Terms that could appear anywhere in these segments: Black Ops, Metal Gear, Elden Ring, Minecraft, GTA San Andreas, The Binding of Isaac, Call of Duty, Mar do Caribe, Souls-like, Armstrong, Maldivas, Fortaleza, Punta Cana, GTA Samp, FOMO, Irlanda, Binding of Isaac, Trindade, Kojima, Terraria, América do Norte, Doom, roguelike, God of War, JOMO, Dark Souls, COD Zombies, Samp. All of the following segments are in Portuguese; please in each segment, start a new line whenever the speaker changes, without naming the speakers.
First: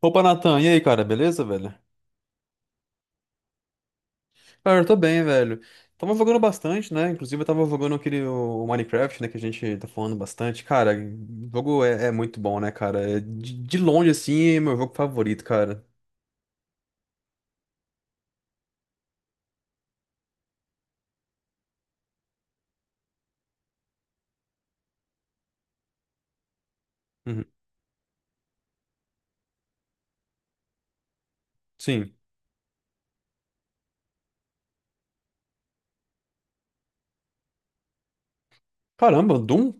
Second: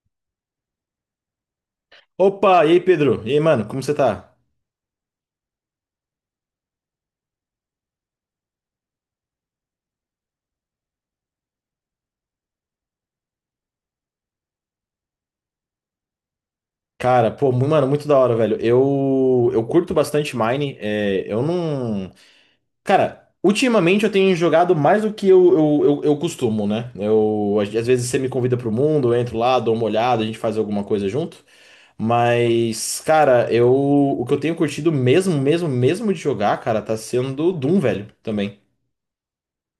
Opa, Natan, e aí, cara, beleza, velho?
Opa, e aí, Pedro? E aí, mano, como você tá?
Cara, eu tô bem, velho. Tava jogando bastante, né? Inclusive, eu tava jogando aquele o Minecraft, né? Que a gente tá falando bastante. Cara, o jogo é muito bom, né, cara? É de longe, assim, é meu jogo favorito, cara.
Cara, pô, mano, muito da hora, velho. Eu curto bastante Mine. É, eu não. Cara, ultimamente eu tenho jogado mais do que eu costumo, né?
Uhum.
Eu, às vezes você me convida pro mundo, eu entro lá, dou uma olhada, a gente faz alguma coisa junto.
Sim.
Mas, cara, eu, o que eu tenho curtido mesmo de jogar, cara, tá sendo Doom, velho, também.
Caramba, Doom?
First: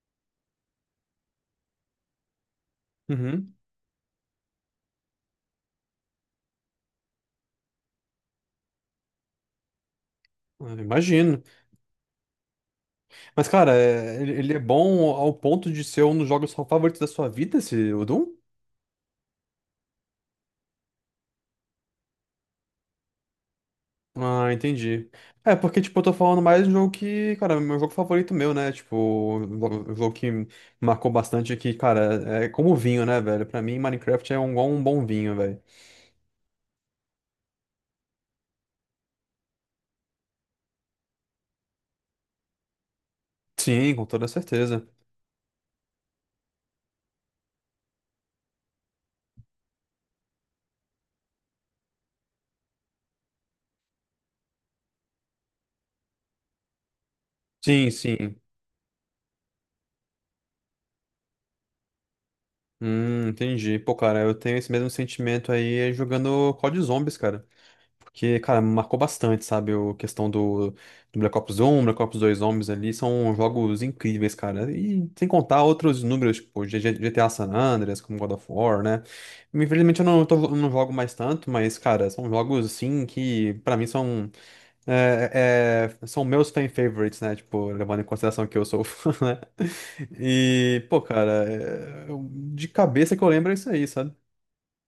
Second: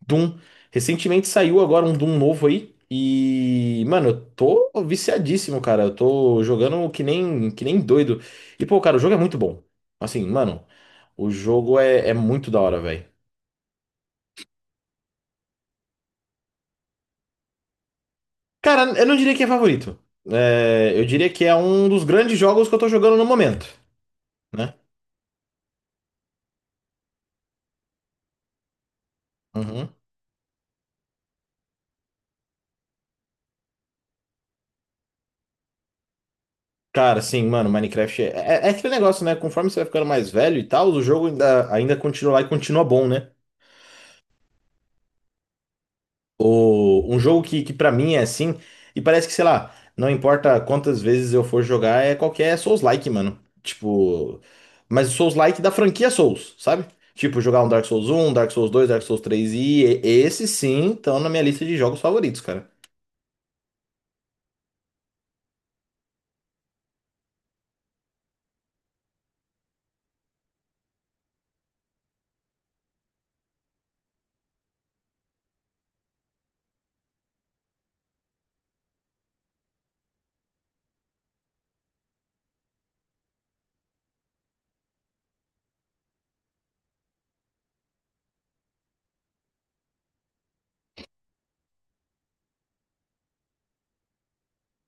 Doom. Recentemente saiu agora um Doom novo aí.
Uhum.
E, mano, eu tô viciadíssimo, cara. Eu tô jogando que nem doido. E, pô, cara, o jogo é muito bom. Assim, mano,
Eu
o
imagino.
jogo é muito da hora, velho.
Mas, cara, ele é bom ao ponto de ser um dos jogos favoritos da sua vida, esse, o Doom?
Cara, eu não diria que é favorito. É, eu diria que é um dos grandes jogos que eu tô jogando no momento,
Ah,
né?
entendi. É, porque, tipo, eu tô falando mais de um jogo que, cara, é meu jogo favorito meu, né? Tipo, um jogo
Uhum.
um jogo que marcou bastante aqui, cara, é como vinho, né, velho? Pra mim, Minecraft é um, igual um bom vinho, velho.
Cara, sim, mano, Minecraft é aquele negócio, né? Conforme você vai ficando mais velho e tal, o jogo ainda continua lá e continua bom, né?
Sim, com toda certeza.
Um jogo que para mim é assim, e parece que, sei lá, não importa quantas vezes eu for jogar, é qualquer Souls-like, mano. Tipo, mas o Souls-like da franquia Souls, sabe? Tipo, jogar
Sim,
Um
sim.
Dark Souls dois Dark Souls três e esses sim estão na minha lista de jogos favoritos, cara.
Entendi. Pô, cara, eu tenho esse mesmo sentimento aí jogando COD Zombies, cara. Porque, cara, marcou bastante, sabe? A questão do Black Ops 1 Black Ops 2 Zombies ali são jogos incríveis, cara. E sem contar outros números, tipo GTA San Andreas, como God of War, né? Infelizmente eu não, não jogo mais tanto, mas, cara, são jogos, assim, que pra mim são meus fan favorites, né? Tipo, levando em consideração que eu sou fã, né? E, pô, cara, de cabeça que eu lembro é isso aí, sabe?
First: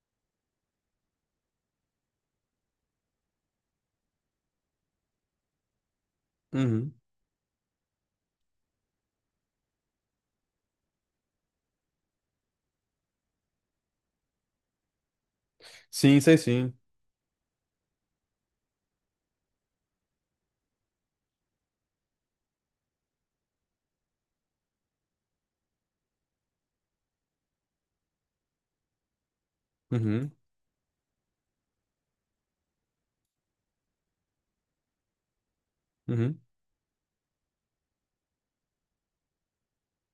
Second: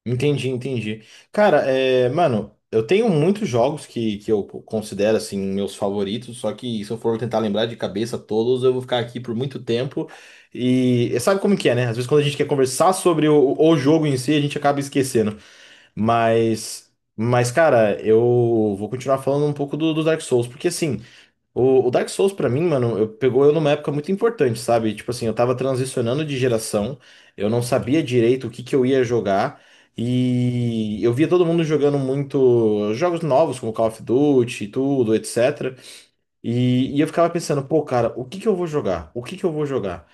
Entendi, entendi. Cara, é, mano, eu tenho muitos jogos que eu considero assim meus favoritos, só que se
Uhum.
eu for tentar lembrar de cabeça todos, eu vou ficar aqui por muito tempo. E sabe como que é, né? Às vezes quando a gente quer conversar sobre o jogo em si, a gente acaba esquecendo.
Sim, sei sim.
Mas, cara, eu vou continuar falando um pouco do Dark Souls, porque assim. O Dark Souls, pra mim, mano, pegou eu numa época muito importante, sabe? Tipo assim, eu tava transicionando de geração, eu não sabia direito o que que eu ia jogar,
Uhum,
e eu via todo mundo jogando muito jogos novos, como Call of Duty e tudo, etc.
uhum.
E eu ficava pensando, pô, cara, o que que eu vou jogar? O que que eu vou jogar?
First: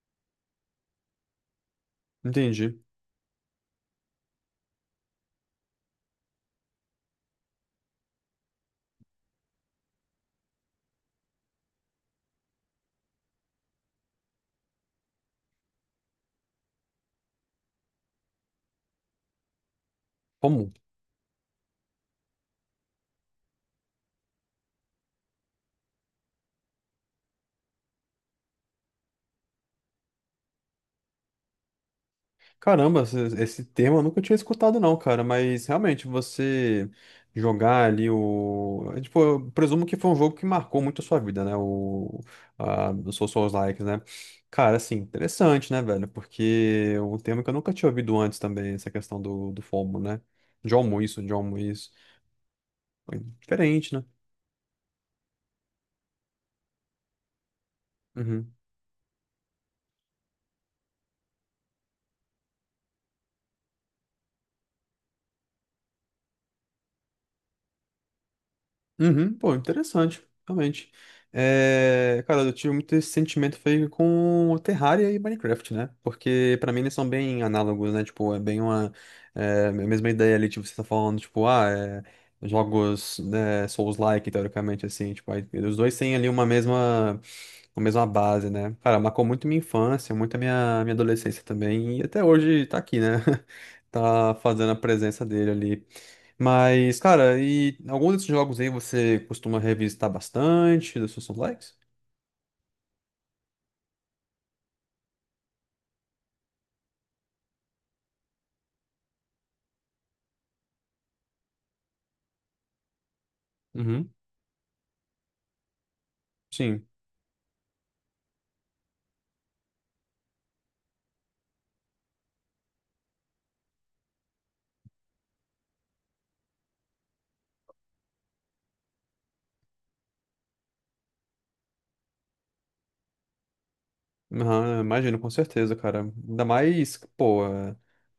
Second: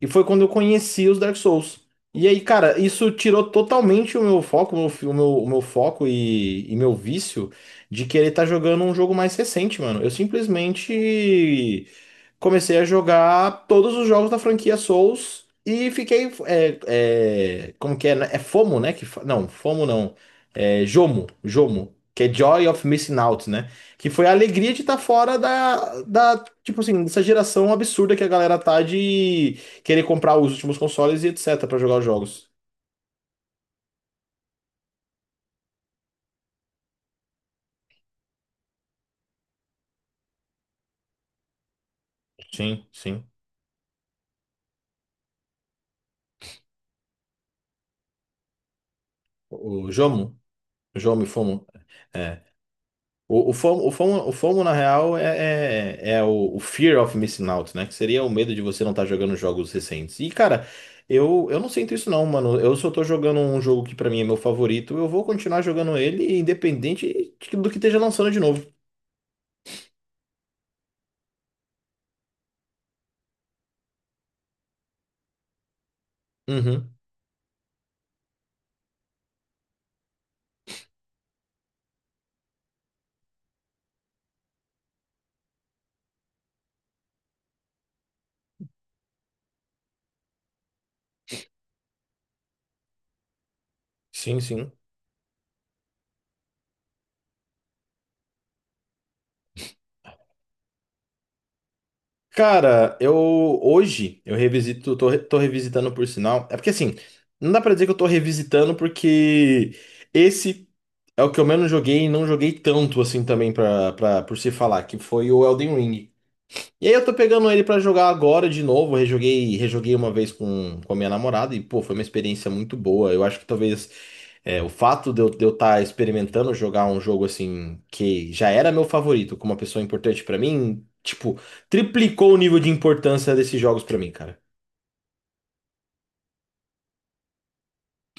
E foi quando eu conheci os Dark Souls. E aí, cara,
Entendi.
isso tirou totalmente o meu foco, o meu foco e meu vício de querer estar jogando um jogo mais recente, mano. Eu simplesmente comecei a jogar todos os jogos da franquia Souls e fiquei. Como que é? Né? É FOMO, né? Que, não, FOMO não.
Como?
É JOMO, JOMO, que é Joy of Missing Out, né? Que foi a alegria de estar fora da, tipo assim, dessa geração absurda que a galera tá de querer comprar os últimos consoles e etc. pra jogar os jogos.
Caramba, esse termo eu nunca tinha escutado não, cara, mas realmente você jogar ali tipo, eu presumo que foi um jogo que marcou muito a sua vida, né? O,
Sim,
a, o
sim.
Souls Souls-like, né? Cara, assim, interessante, né, velho? Porque é um termo que eu nunca tinha ouvido antes também, essa questão do
O
FOMO, né?
JOMO,
Jomo
JOMO
isso,
e
Jomo
FOMO.
isso.
É,
Foi
O FOMO,
diferente, né?
na real, é o Fear of Missing Out, né? Que seria o
Uhum.
medo de você não estar jogando jogos recentes. E, cara, eu não sinto isso não, mano. Eu só tô jogando um jogo que pra mim é meu favorito. Eu vou continuar jogando ele, do que esteja lançando de novo.
Uhum, pô, interessante, realmente. É, cara, eu tive muito esse sentimento feio com o Terraria e Minecraft, né? Porque pra mim eles
Uhum.
são bem análogos, né? Tipo, é bem a mesma ideia ali, tipo, você tá falando, tipo, ah, jogos né, Souls-like, teoricamente, assim, tipo, aí, os dois têm ali uma mesma com a mesma base, né? Cara, marcou muito minha infância, muito a minha adolescência também, e até hoje tá aqui, né? Tá
Sim,
fazendo
sim.
a presença dele ali. Mas, cara, e algum desses jogos aí você costuma revisitar bastante dos seus likes?
Cara, eu hoje eu revisito, tô revisitando por sinal. É porque assim, não dá pra dizer que eu tô revisitando porque esse é o que eu menos joguei e não joguei tanto assim também
Uhum.
por se falar, que foi o Elden Ring.
Sim.
E aí eu tô pegando ele pra jogar agora de novo. Eu rejoguei uma vez com a minha namorada e, pô, foi uma experiência muito boa. Eu acho que talvez é, o fato de eu estar experimentando jogar um jogo assim que já era meu favorito, com uma pessoa importante pra mim, tipo, triplicou o nível de importância desses jogos pra mim, cara.
Aham, imagino, com certeza, cara. Ainda mais, pô,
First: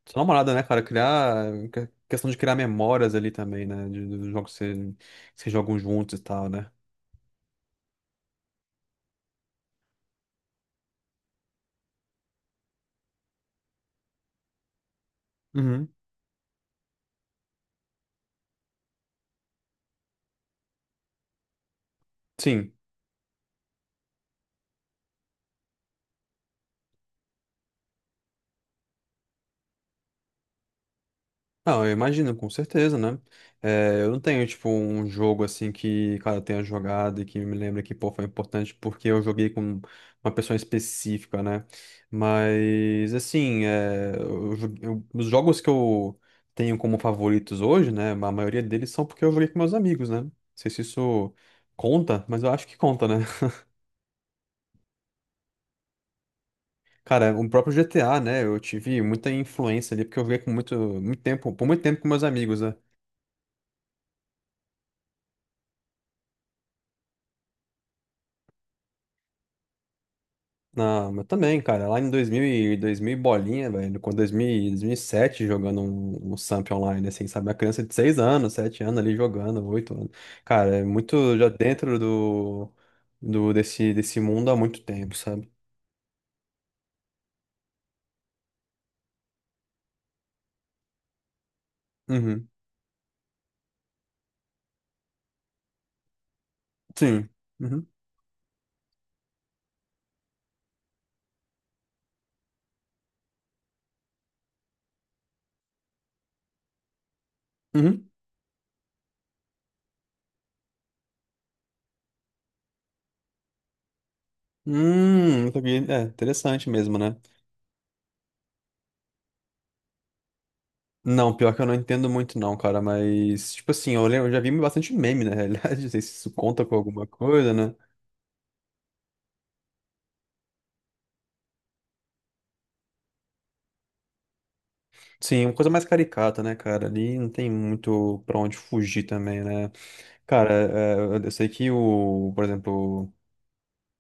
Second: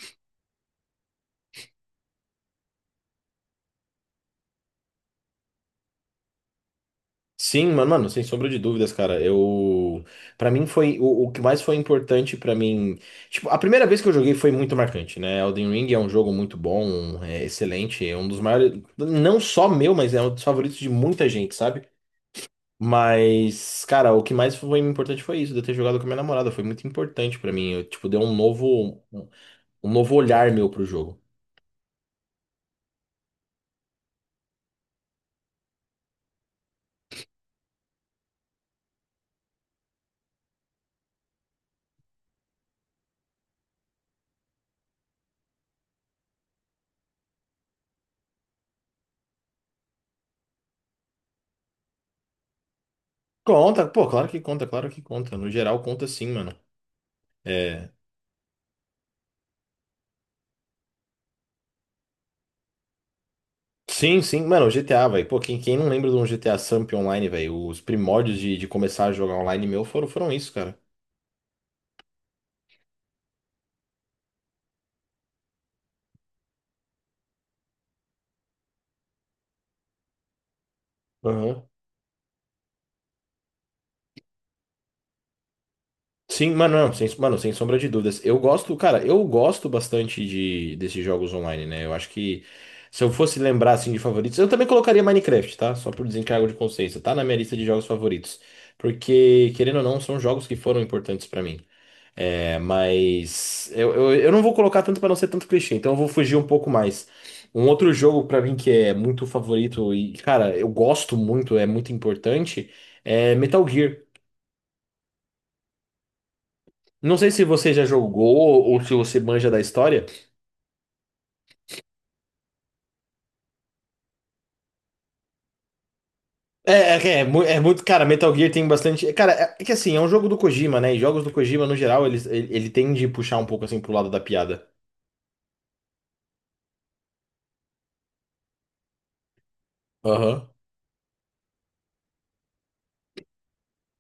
sua namorada, né, cara? Questão de criar memórias ali também, né? De, dos jogos que que vocês jogam juntos e tal, né?
Sim, mano, sem sombra de dúvidas, cara. Eu, para mim foi o que mais foi importante pra mim. Tipo, a primeira vez que eu joguei foi muito marcante, né? Elden
Uhum.
Ring é um jogo muito bom, é excelente, é um dos maiores, não só meu, mas é um dos favoritos de muita gente, sabe?
Sim.
Mas, cara, o que mais foi importante foi isso, de eu ter jogado com a minha namorada, foi muito importante pra mim. Eu, tipo, deu um novo, um um novo olhar meu pro jogo.
Não, eu imagino, com certeza, né? Eu não tenho, tipo, um jogo assim que, cara, eu tenha jogado e que me lembra que, pô, foi importante porque eu joguei com uma pessoa específica, né? Mas, assim, os jogos que eu tenho como favoritos hoje, né? A maioria deles são porque eu joguei com meus amigos, né? Não sei se isso conta, mas eu acho que conta, né?
Conta, pô, claro que conta, claro que conta. No geral conta sim, mano.
Cara, o próprio
É,
GTA, né? Eu tive muita influência ali porque eu joguei com muito, muito tempo, por muito tempo com meus amigos, né?
sim, sim, mano, o GTA, velho. Pô, quem não lembra de um GTA Samp online, velho? Os primórdios de começar a jogar online meu foram isso, cara.
Não, mas também, cara, lá em 2000 e 2000 e bolinha, velho, com 2000, e 2007 jogando um Samp online, assim, sabe? Uma criança de 6 anos, 7 anos ali jogando, 8 anos. Cara, é muito já
Aham.
dentro desse mundo há muito tempo, sabe?
Sim, mano, não, sem, mano, sem sombra de dúvidas. Eu gosto, cara, eu gosto bastante desses jogos online, né? Eu acho que
Uhum.
se eu fosse lembrar, assim, de favoritos, eu também colocaria Minecraft, tá? Só por desencargo de consciência. Tá na
Sim.
minha lista de jogos
Uhum.
favoritos. Porque, querendo ou não, são jogos que foram importantes pra mim. É, mas eu não vou colocar tanto para não ser tanto clichê, então eu vou fugir um pouco mais. Um outro
Uhum.
jogo para mim que é muito favorito e, cara, eu gosto muito, é muito importante, é Metal Gear.
Não sabia. É interessante mesmo, né?
Não sei se você já jogou ou se você manja da história.
Não, pior que eu não entendo muito não, cara, mas, tipo assim, eu já vi bastante meme, na realidade, não sei se isso conta
É,
com alguma
é, é, mu-
coisa,
é
né.
muito, cara, Metal Gear tem bastante. Cara, é que assim, é um jogo do Kojima, né? E jogos do Kojima, no geral, ele tende a puxar um pouco assim pro lado da piada.
Sim, uma coisa mais caricata, né, cara? Ali não tem muito pra onde fugir também, né?
Aham,
Cara, eu sei que o, por exemplo,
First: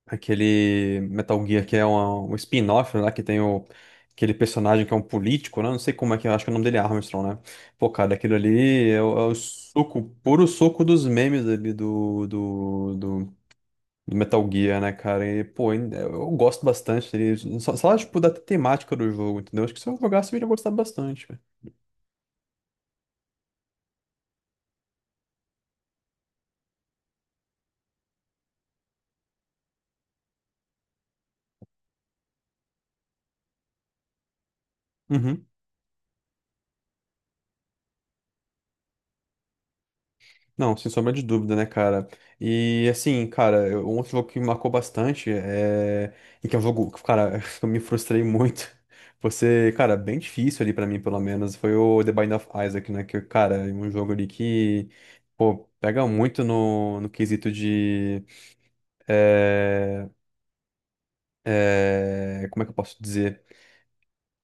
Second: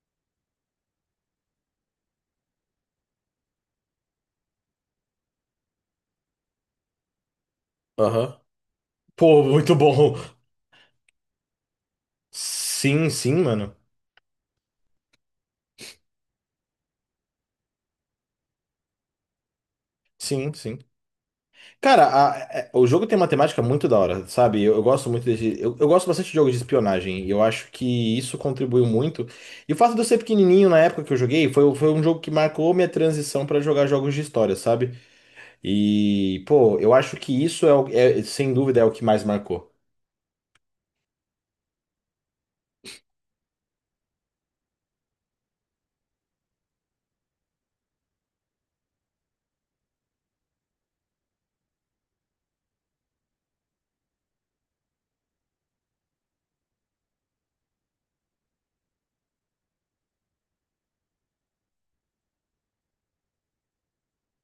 aquele Metal Gear que é um spin-off, né? Que tem aquele personagem que é um político, né? Não sei como é que é, acho que o nome dele é Armstrong, né? Pô, cara, aquilo
aham.
ali é o
Pô, muito
suco,
bom.
puro suco dos memes ali do, do,
Sim,
do,
sim, mano.
do Metal Gear, né, cara? E, pô, eu gosto bastante dele. Só, tipo, da temática do jogo, entendeu? Acho que se eu jogasse, eu iria
Sim,
gostar
sim.
bastante,
Cara, o jogo tem uma temática muito da hora, sabe? Eu gosto muito desse. Eu gosto bastante de jogos de espionagem. E eu acho que isso contribuiu muito. E o fato de eu ser pequenininho na época que eu joguei foi um jogo que marcou minha transição pra jogar jogos de história, sabe?
velho.
E, pô, eu acho que sem dúvida, é o que mais marcou.
Não, sem sombra de dúvida, né, cara? E assim, cara, um outro jogo que me marcou bastante é. E que é um jogo, que, cara, eu me frustrei muito. Você, cara, bem difícil ali pra mim, pelo menos, foi o The Binding of Isaac, né? Que, cara, é um jogo ali que, pô, pega muito no quesito de. é, Como é que eu posso dizer?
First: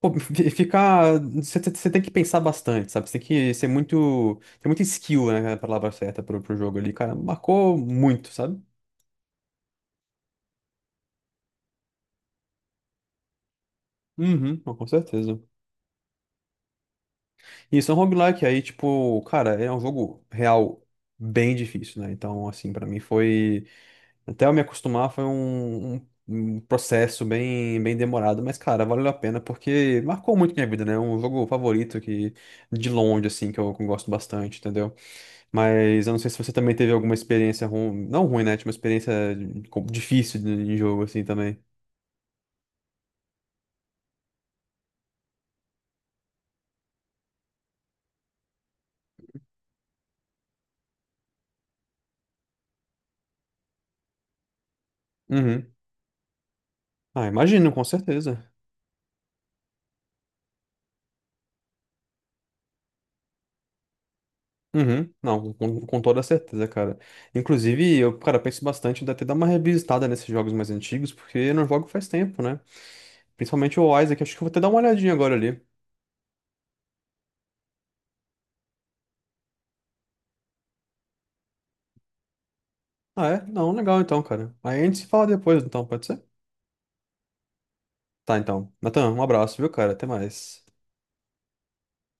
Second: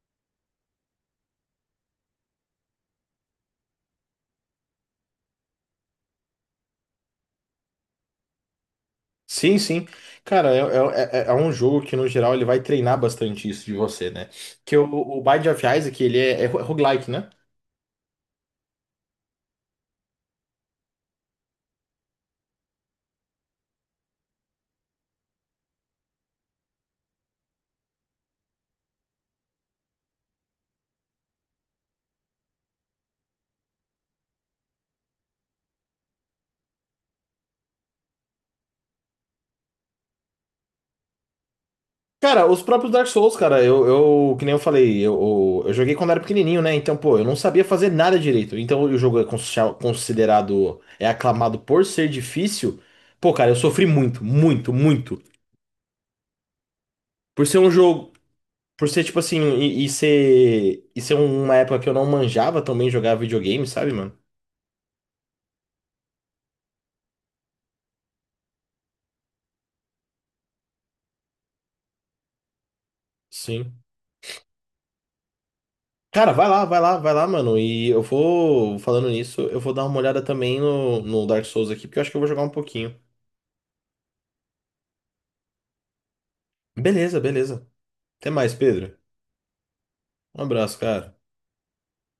Pô, ficar. Você tem que pensar bastante, sabe? Você tem que ser muito. Tem muita skill, né? A palavra certa pro jogo ali, cara. Marcou muito, sabe?
Sim, sim. Cara, é um jogo que, no geral, ele vai treinar bastante isso de você, né?
Uhum, pô,
Que
com
o
certeza.
Binding of Isaac, ele é roguelike, né?
E isso é um roguelike, aí, tipo, cara, é um jogo real bem difícil, né? Então, assim, pra mim foi. Até eu me acostumar foi um processo bem, bem demorado, mas, cara, valeu a pena porque marcou muito minha vida, né? É um jogo favorito que, de longe, assim, que eu gosto bastante, entendeu? Mas eu não sei se você também teve alguma experiência ruim, não ruim, né? Tipo, uma experiência difícil de jogo, assim, também.
Cara, os próprios Dark Souls, cara, eu que nem eu falei, eu joguei quando era pequenininho, né? Então, pô, eu não sabia fazer nada direito. Então, o jogo é considerado, é aclamado por ser difícil. Pô, cara, eu sofri muito.
Uhum. Ah,
Por ser um
imagino, com
jogo,
certeza.
por ser tipo assim, e ser uma época que eu não manjava também jogar videogame, sabe, mano?
Uhum, não, com toda certeza, cara. Inclusive, eu, cara, penso bastante em até dar uma revisitada nesses jogos mais antigos, porque eu não jogo faz tempo, né? Principalmente
Sim.
o Isaac, acho que eu vou até dar uma olhadinha agora ali.
Cara, vai lá, mano. E eu vou, falando nisso, eu vou dar uma olhada também no Dark Souls aqui, porque eu acho que eu vou jogar um pouquinho.
Ah, é? Não, legal então, cara. Aí a gente se fala depois, então, pode ser?
Beleza, beleza. Até
Tá,
mais,
então.
Pedro.
Natan, um abraço, viu, cara? Até
Um
mais.
abraço, cara.